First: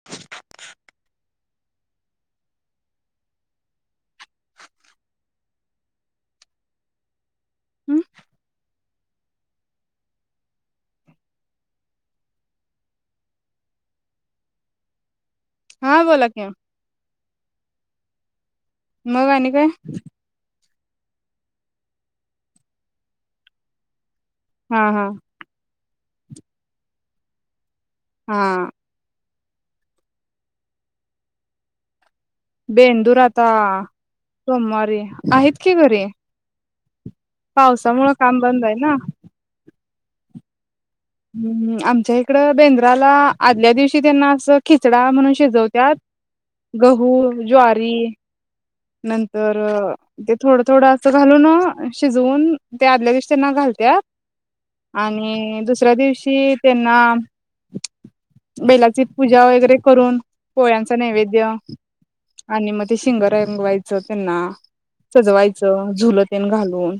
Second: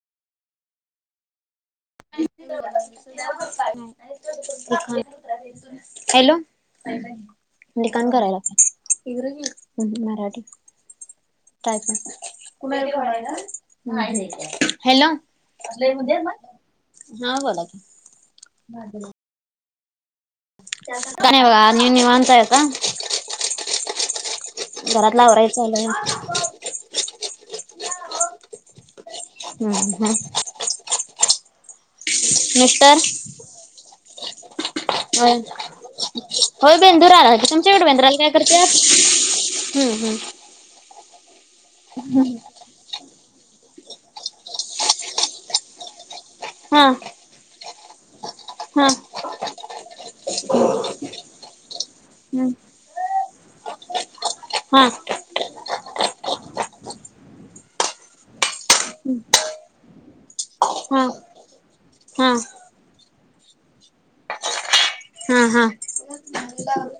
[inaudible] [unintelligible] [inaudible] [unintelligible] Hello! हम्म ठिकाणं करायला मराठी. [unintelligible] हॅलो हा बोला की हा बोला की मग आणि काय? काय नाही बघा निवांत आहे आता हा हा. घरातलं आवायचं चाल [unintelligible] हा हम्म हम्म मिस्टर बेंदूर आता सोमवारी हो आहेत की घरी. होय बेंदूरा आला कि तुमच्या इकडे पावसामुळे बेंदुराला काय काम बंद करतात? आहे ना हम्म हम्म हम्म आमच्या इकडं बेंद्राला आदल्या दिवशी त्यांना असं खिचडा म्हणून शिजवत्यात. हा गहू ज्वारी हा नंतर ते थोडं थोडं असं घालून शिजवून हम्म ते आदल्या दिवशी त्यांना घालत्यात. हा आणि दुसऱ्या दिवशी त्यांना बैलाची पूजा वगैरे करून पोळ्यांचा हा हा नैवेद्य हा आणि मग ते शिंग रंगवायचं त्यांना हा सजवायचं झुल तेन घालून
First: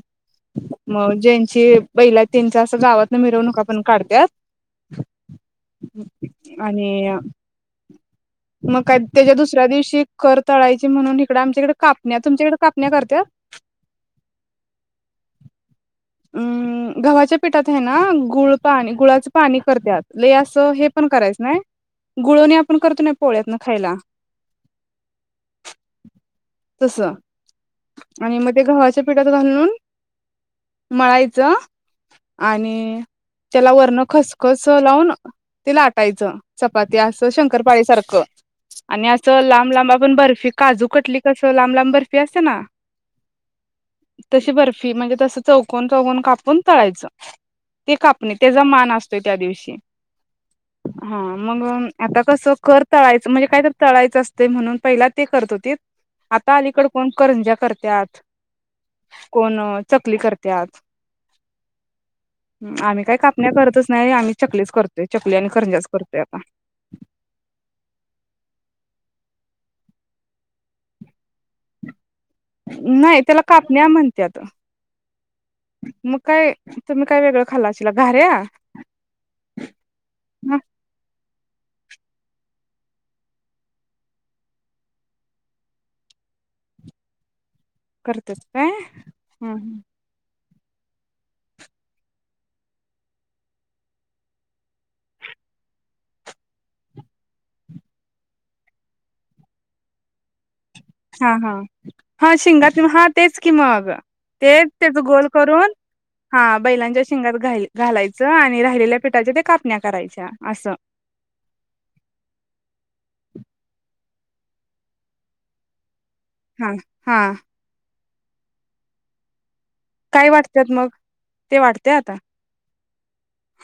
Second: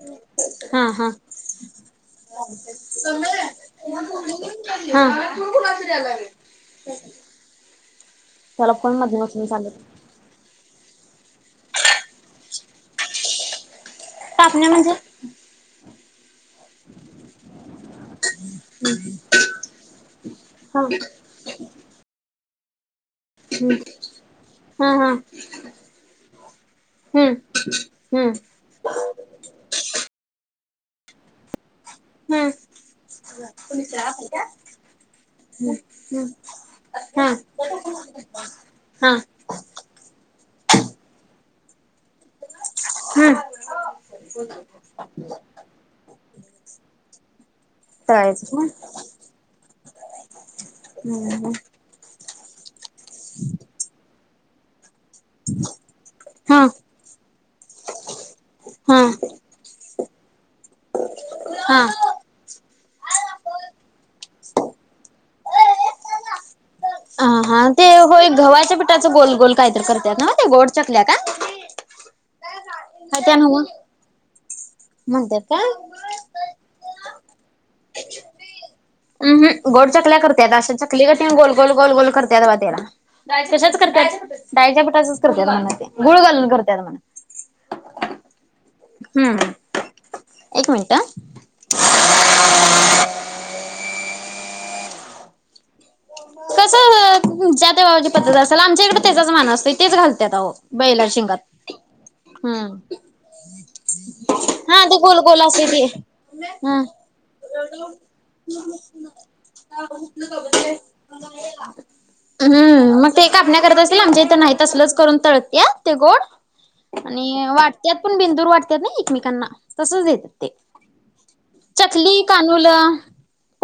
हा हा हा मग ज्यांची बैला त्यांच्या असं गावातन मिरवणूका पण काढत्यात हा आणि त्याला मग फोन का मधन त्याच्या उचलून दुसऱ्या चालत दिवशी कर तळायची म्हणून इकडं आमच्याकडे कापण्या तुमच्याकडे कापण्या करत्या? कापण्या म्हणजे? अम्मा गव्हाच्या पिठात आहे ना गुळ पाणी गुळाच पाणी करत्यात लय असं हा हे पण करायचं नाही गुळवणी आपण करतो नाही पोळ्यातन हम्म खायला हा हा तसं हम्म हम्म आणि मग ते गव्हाच्या पिठात घालून मळायचं हम्म आणि त्याला वरण खसखस लावून ते हम्म लाटायचं चपाती हा असं शंकरपाळी सारखं आणि हा असं लांब लांब आपण बर्फी काजू कटली कसं लांब लांब बर्फी असते ना हम्म तशी बर्फी म्हणजे तसं चौकन चौकन कापून तळायचं ते कापणी तेज तळायचं मान असतोय त्या दिवशी हा हम्म मग आता कसं कर तळायचं म्हणजे काय तर तळायचं असते म्हणून पहिला ते करत होतीत आता हा अलीकड कोण करंज्या करत्यात हा कोण चकली करत्यात हा आम्ही काही कापण्या करतच नाही आम्ही चकलीच करतोय चकली आणि करंज्याच करतोय आता हा हां ते हो गव्हाच्या पिठाच गोल गोल काहीतर करतात ना म ते गोड चकल्या का? नाही त्याला कापण्या म्हणतात म्हणत्यात काय मग काय तुम्ही काय वेगळं खाल्लाशिला घाऱ्या हम्म गोड चकल्या करतात हा अशा चकली घठी गोल गोल गोल गोल करत बा त्याला कशाच करत्यात डाळीच्या पिठाचच करत्यात म्हणा ते गुळ घालून करतात म्हणा. करतेस काय. हम्म एक मिनट. तुमच्या देवाची पद्त असला आमच्याकडे त्याचाच मान असतेय तेच घालत्यात अहो. बैला हा शिंगात हा हा, हम्म शिंगात हा तेच की मग. तेच हा ते त्याचा गोल असते करून. ते हा बैलांच्या शिंगात घा घालायचं आणि राहिलेल्या पिठाच्या ते कापण्या करायच्या असं. [inaudible] हम्म मग ते कापण्या करत असेल आमच्या इथं नाहीत असलच करून तळत्यात ते गोड. हा हा आणि वाटतात पण बिंदूर वाटतात ना एकमेकांना. तसच देतात काय ते वाटतात मग ते वाटत्यात. चकली कानूलं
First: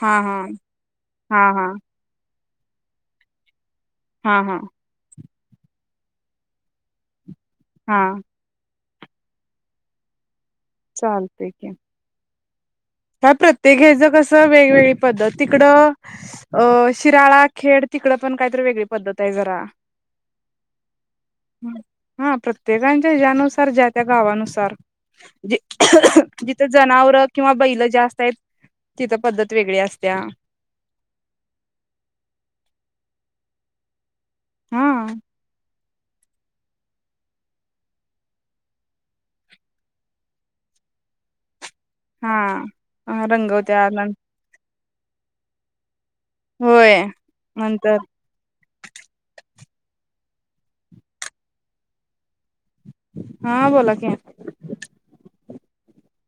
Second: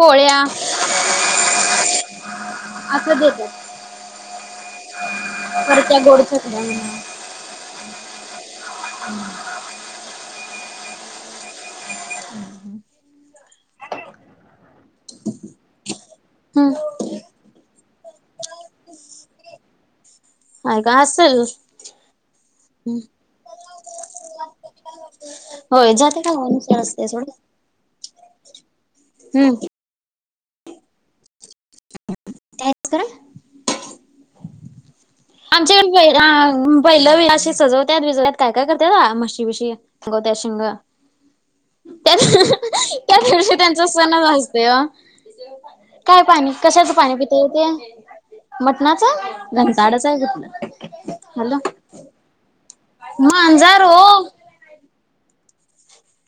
हा हा हा हा, असं देतात. हा हा, पर त्या गोड चटण्या [inaudible] हा, ह [inaudible] चालते की. हम्- [inaudible] काय प्रत्येक घ्याच कसं वेगवेगळी पद्धत तिकडं''--'' अ म्हणा शिराळा खेड तिकडं पण काहीतरी वेगळी पद्धत आहे जरा. आणि काय असेल. हा प्रत्येकच्या ह्यानुसार ज्या त्या गावानुसार. होय जाते का जिथे नुसार असते जनावर सोड किंवा''--'' बैलं जास्त आहेत तिथं हम्म पद्धत वेगळ्या असत्या. द्यायचं गरम [inaudible] हा आ, आमच्याकडे पहिलं बैल असशी सजवतात विजवतत काय काय करतात मशी विशी. गत्याशिंग. [inaudible] त्या हा. हा त्यादिवशी रंगवत्या न सणच असते वो. काय पाणी कशाचं होय पाणी पित ते नंतर मटणाचं घनताडच. हॅलो, हा मांजर बोला हो. की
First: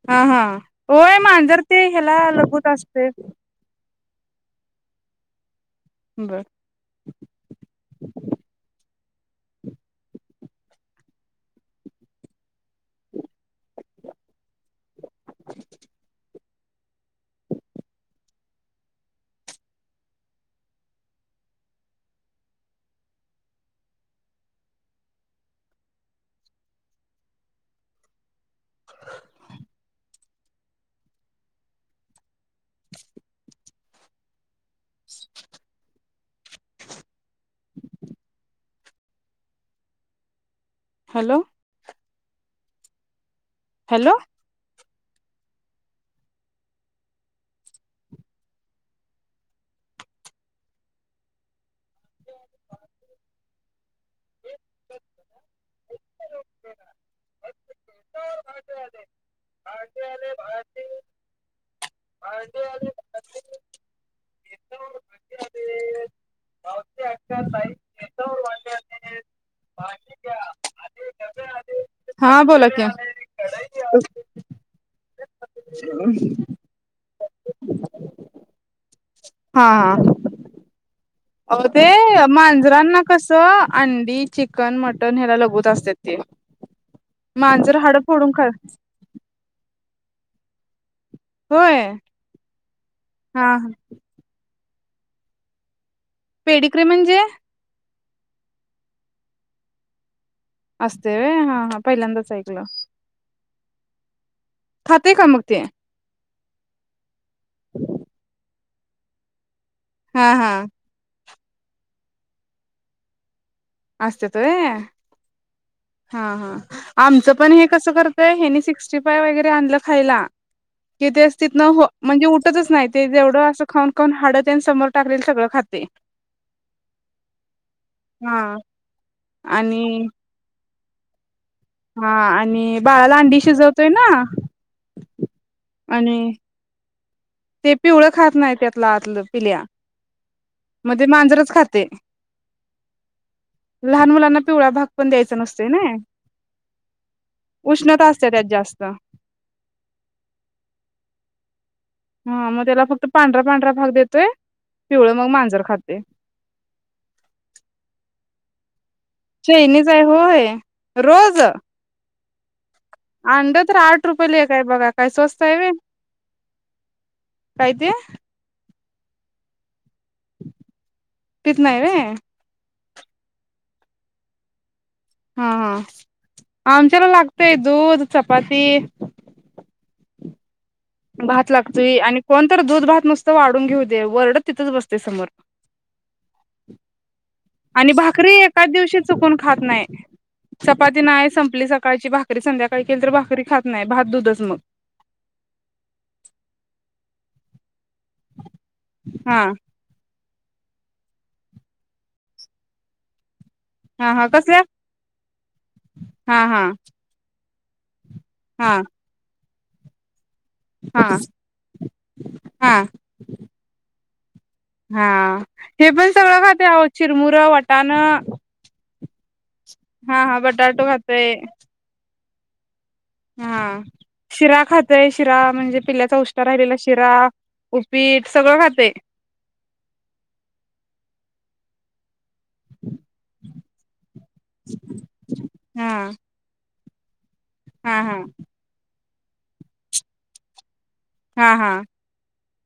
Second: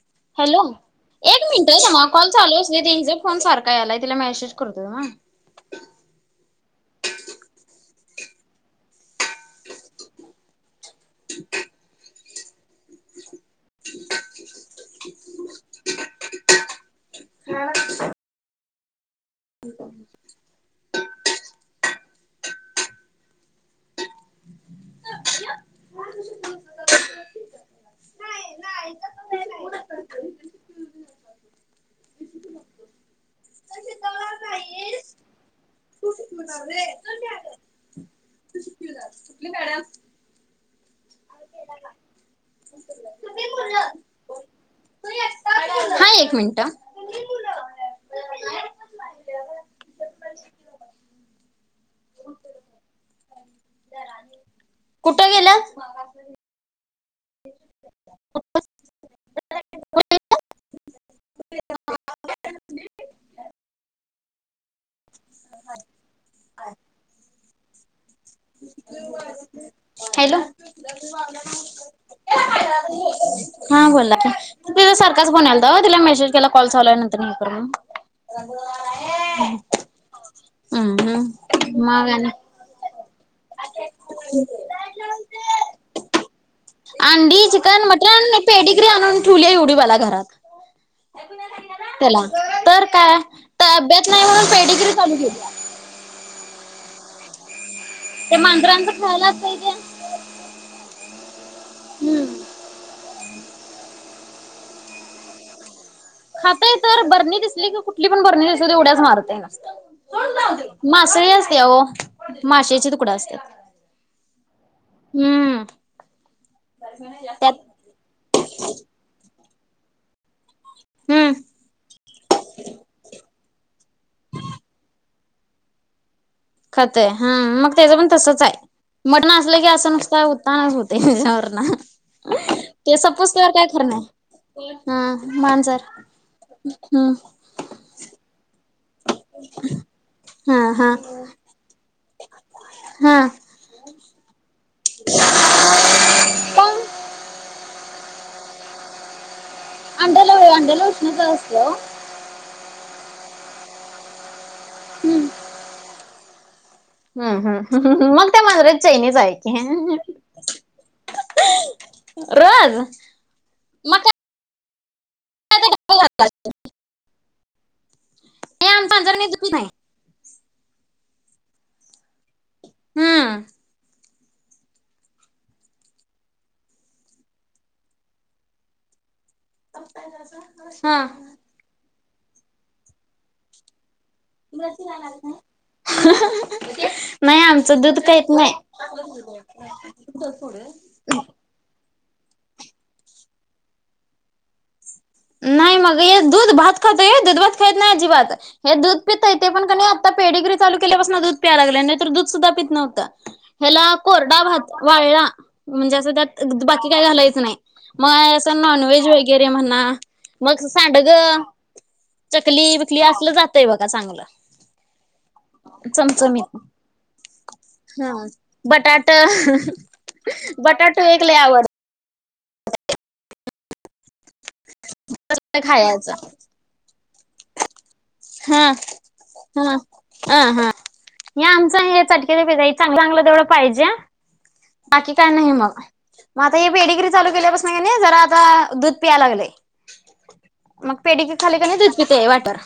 हा हा हॅलो होय एक मांजर मिनट ते शमा ह्याला कॉल चालू लगूत असते तचा फोन सारखा याला तिला मेसेज करतो दम. बरं. [inaudible] [inaudible] हा [inaudible] हो [inaudible] [inaudible] हॅलो, हॅलो, हा एक मिनिटं. कुठं गेल्यात. हा [unintelligible] हॅलो! [unintelligible] हा, बोला कि, हा बोलला, तिझ सारखच फोन यालता ओ, तिला मेसेज केला कॉल चालू आहे नंतर करते. [inaudible] हा, हम्म आ -म हम्म मग -ते आणि मांजर ना कसं अंडी चिकन मटन ह्याला लघवत असते, आंडी, चिकन, फोडून मटण, खा पेडिग्री आणून ठेवली एवढी बाला घरात. होय त्याला, तर काय अ हा तब्बेत नाही, म्हणून पेडिग्री चालू केली. पेडिकडे म्हणजे? ते, मांडराच खायला असत्य ते. असते व्हय, हा, हां, हम्म. पहिल्यांदाच ऐकलं. खात का मगते? खातय तर, बरणी दिसली कि कुठली पण, बरणी दिसूदे उड्या च मारतय नसत. हा, हा, मासळी असते ओ, माशचे तुकडा असत्यात. असत्यात व्हय, हा, हा आमचं पण त्यात हे कसं करतय, हेनी सिक्सटीफाय वगैरे आणलं खायला [unintelligible] कि, ते हम्म तिथं म्हणजे उठतच नाही, ते जेवढं असं खाऊन, खाऊन, हाडतेन समोर टाकलेल सगळं खातय. खतय हा, मग त्याच पण तसच आहे, मटण असलं की असं आणि नुसत. तणा होतेय तेच्यावरण. हा आणि ते, बाळाला अंडी संपूसतवर शिजवतोय कायखरं, ना नाही हा मांजर आणि हम, ते, पिवळं खात नाही त्यात, लातलं पिल्या, हा हा म ते मांजरच खातेय. हा. लहान मुलांना, पिवळा भाग पण द्यायचा नसत नी, पण उष्णता अस त्या, जास्त. अंड्याला, अंड्याला उष्णता असत्या ओ, हा, मग त्याला फक्त पांढरा, पांढरा, भाग देतोय पिवळ मग मांजर खातेय. हम, हम मग त्या, मांजरा ची चायनीच आहे. की. चायनी च आहे होय, रोज रोज अंड तर मग आठ काय रुपये रुपये, एक हाय बघा, काय स्वस्त आहेव्हय, काय ते? नाही आमच मांजर [unintelligible] बी नाही पीत नाही, होय. हा, हा, हा, आमच्याला लागतय दूध, चपाती, हा, भात लागतोय, आणि कोणतर दूध भात नुसतं वाढून घेऊ दे, वरडत तिथंच बसते समोर. नाही आमचं आणि, दूध काहीत भाकरी नाही. एकाच दिवशी चुकून खात नाही. [unintelligible] आपली सकाळची भाकरी, संध्याकाळी केली तर, भाकरी खात नाही. भात दूधच मग. नाही मग, हे दूध भात खातय व्हय, हे दूधभात खात नाही अजिबात, हे दूध पितय हा ते पण कणी आता, पीडिग्री चालूकेल्यापासन, दूध प्याय लागले. नाही तर दूध सुद्धा पित नव्हंत. ह्याला हा हा कसल्या कोरडाभात, वाळला म्हणजे असं हा त्यात, हा बाकी काय घालायच, नाही मग हा नॉनव्हेज वगैरे म्हणा मग सांडग हा हा चकली विकली असलं जातय बघ चांगलं हा ते पण सगळं चमचमीत खात्या ओ आहोत चिरमुरं वटाण हा बटाट हा हा बटाटो एक लई खातोय आवडतय हा शिरा खातय शिरा म्हणजे खायच पिल्ल्याचा उष्ठ राहिलेला शिरा उपीट सगळं हा खातय हा हा हा या आमच हे चटकेरीज चांगलं जवढं पाहिजे बाकी काय नाही मग हा मग आता हे पेडी ग्री चालू केल्यापासून हा ज हा आता दूध पि लागलंय मग पेढ हा खाली क हा नाही द वाटर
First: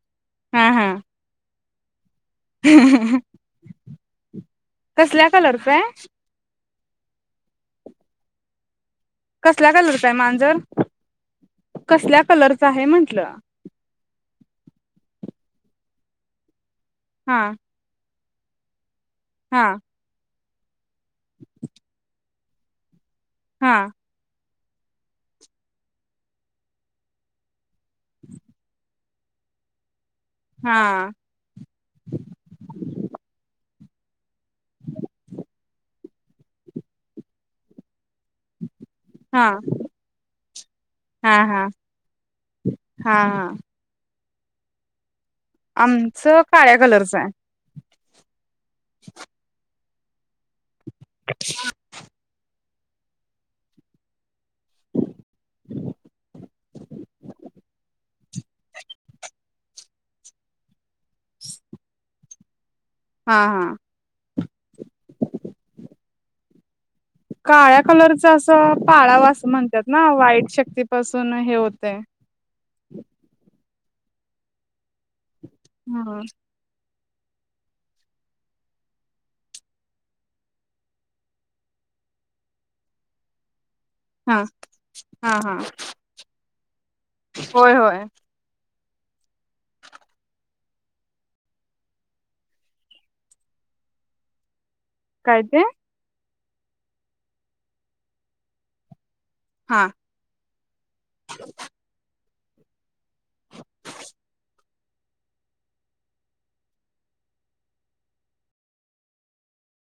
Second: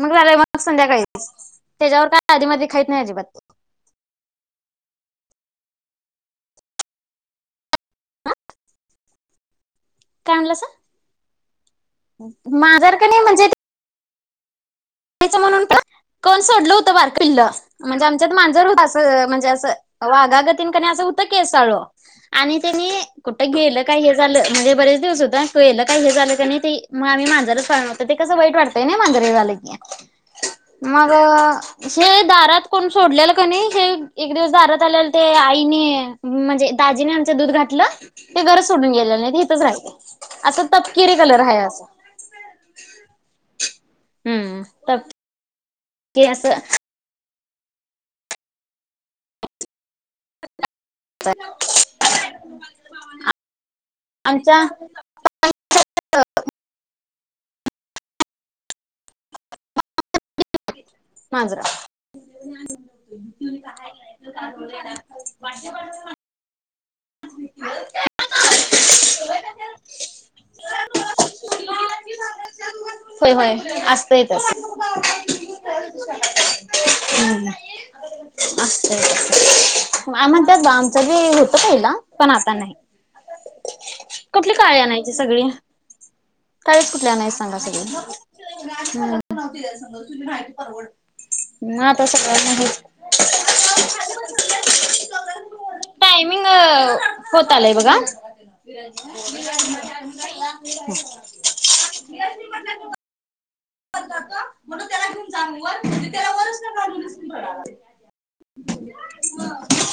मग झालंय मग हा हा संध्याकाळी त्याच्यावर काय आधी मधी खाईत नाही अजिबात कसल्या कलरचा आहे ह कसल्या कलरच आहे मांजर कसल्या कलरच आहे माझ्यावर का म्हंटलं च म्हणून पण कोण सोडलं होतं हा वारकलं म्हणजे आमच्यात मांजर होत अस म्हणजे हा असं वाघागतीन क असं होतं केस चाळ आणि त्यांनी कुठं हा गेलं काय हे झालं म्हणे बरेच दिस होता केलं काही हे झालं का नाही ते मगम्ही माांजाला त ते कस वाईट वाटतय ना माग झालं की हा मग शे दारात कोण सोडलेलं का नाही हे एक दिवस दारात आलेल ते आईने म्हणजे दाजीने आमचं दूध घातलं ते घरच सोडून गेले नाही हा इथच राहते असं तपकिरे हा कलर हा आहे असं हा हा हम्म आमचं असं काळ्या कलरच आहे आमच्या मांजरा हा हा [inaudible] काळ्या कलरच असं पाळा म्हणतात ना वाईट शक्तीपासून हे होतें होय होय असत येतच हम अस आम्हाला त्या बामचा बी होत ला पण आता नाही हा कुठली काळे आणायची हा सगळी हा काळीच कुठली आणयच सांगा होय सगळी होय सगा तुम्ही माहिती परवड ना तस का नाही कायते होत आलंय बघा हा म्हण त्याला घेऊन जा व त्याला वरच [inaudible]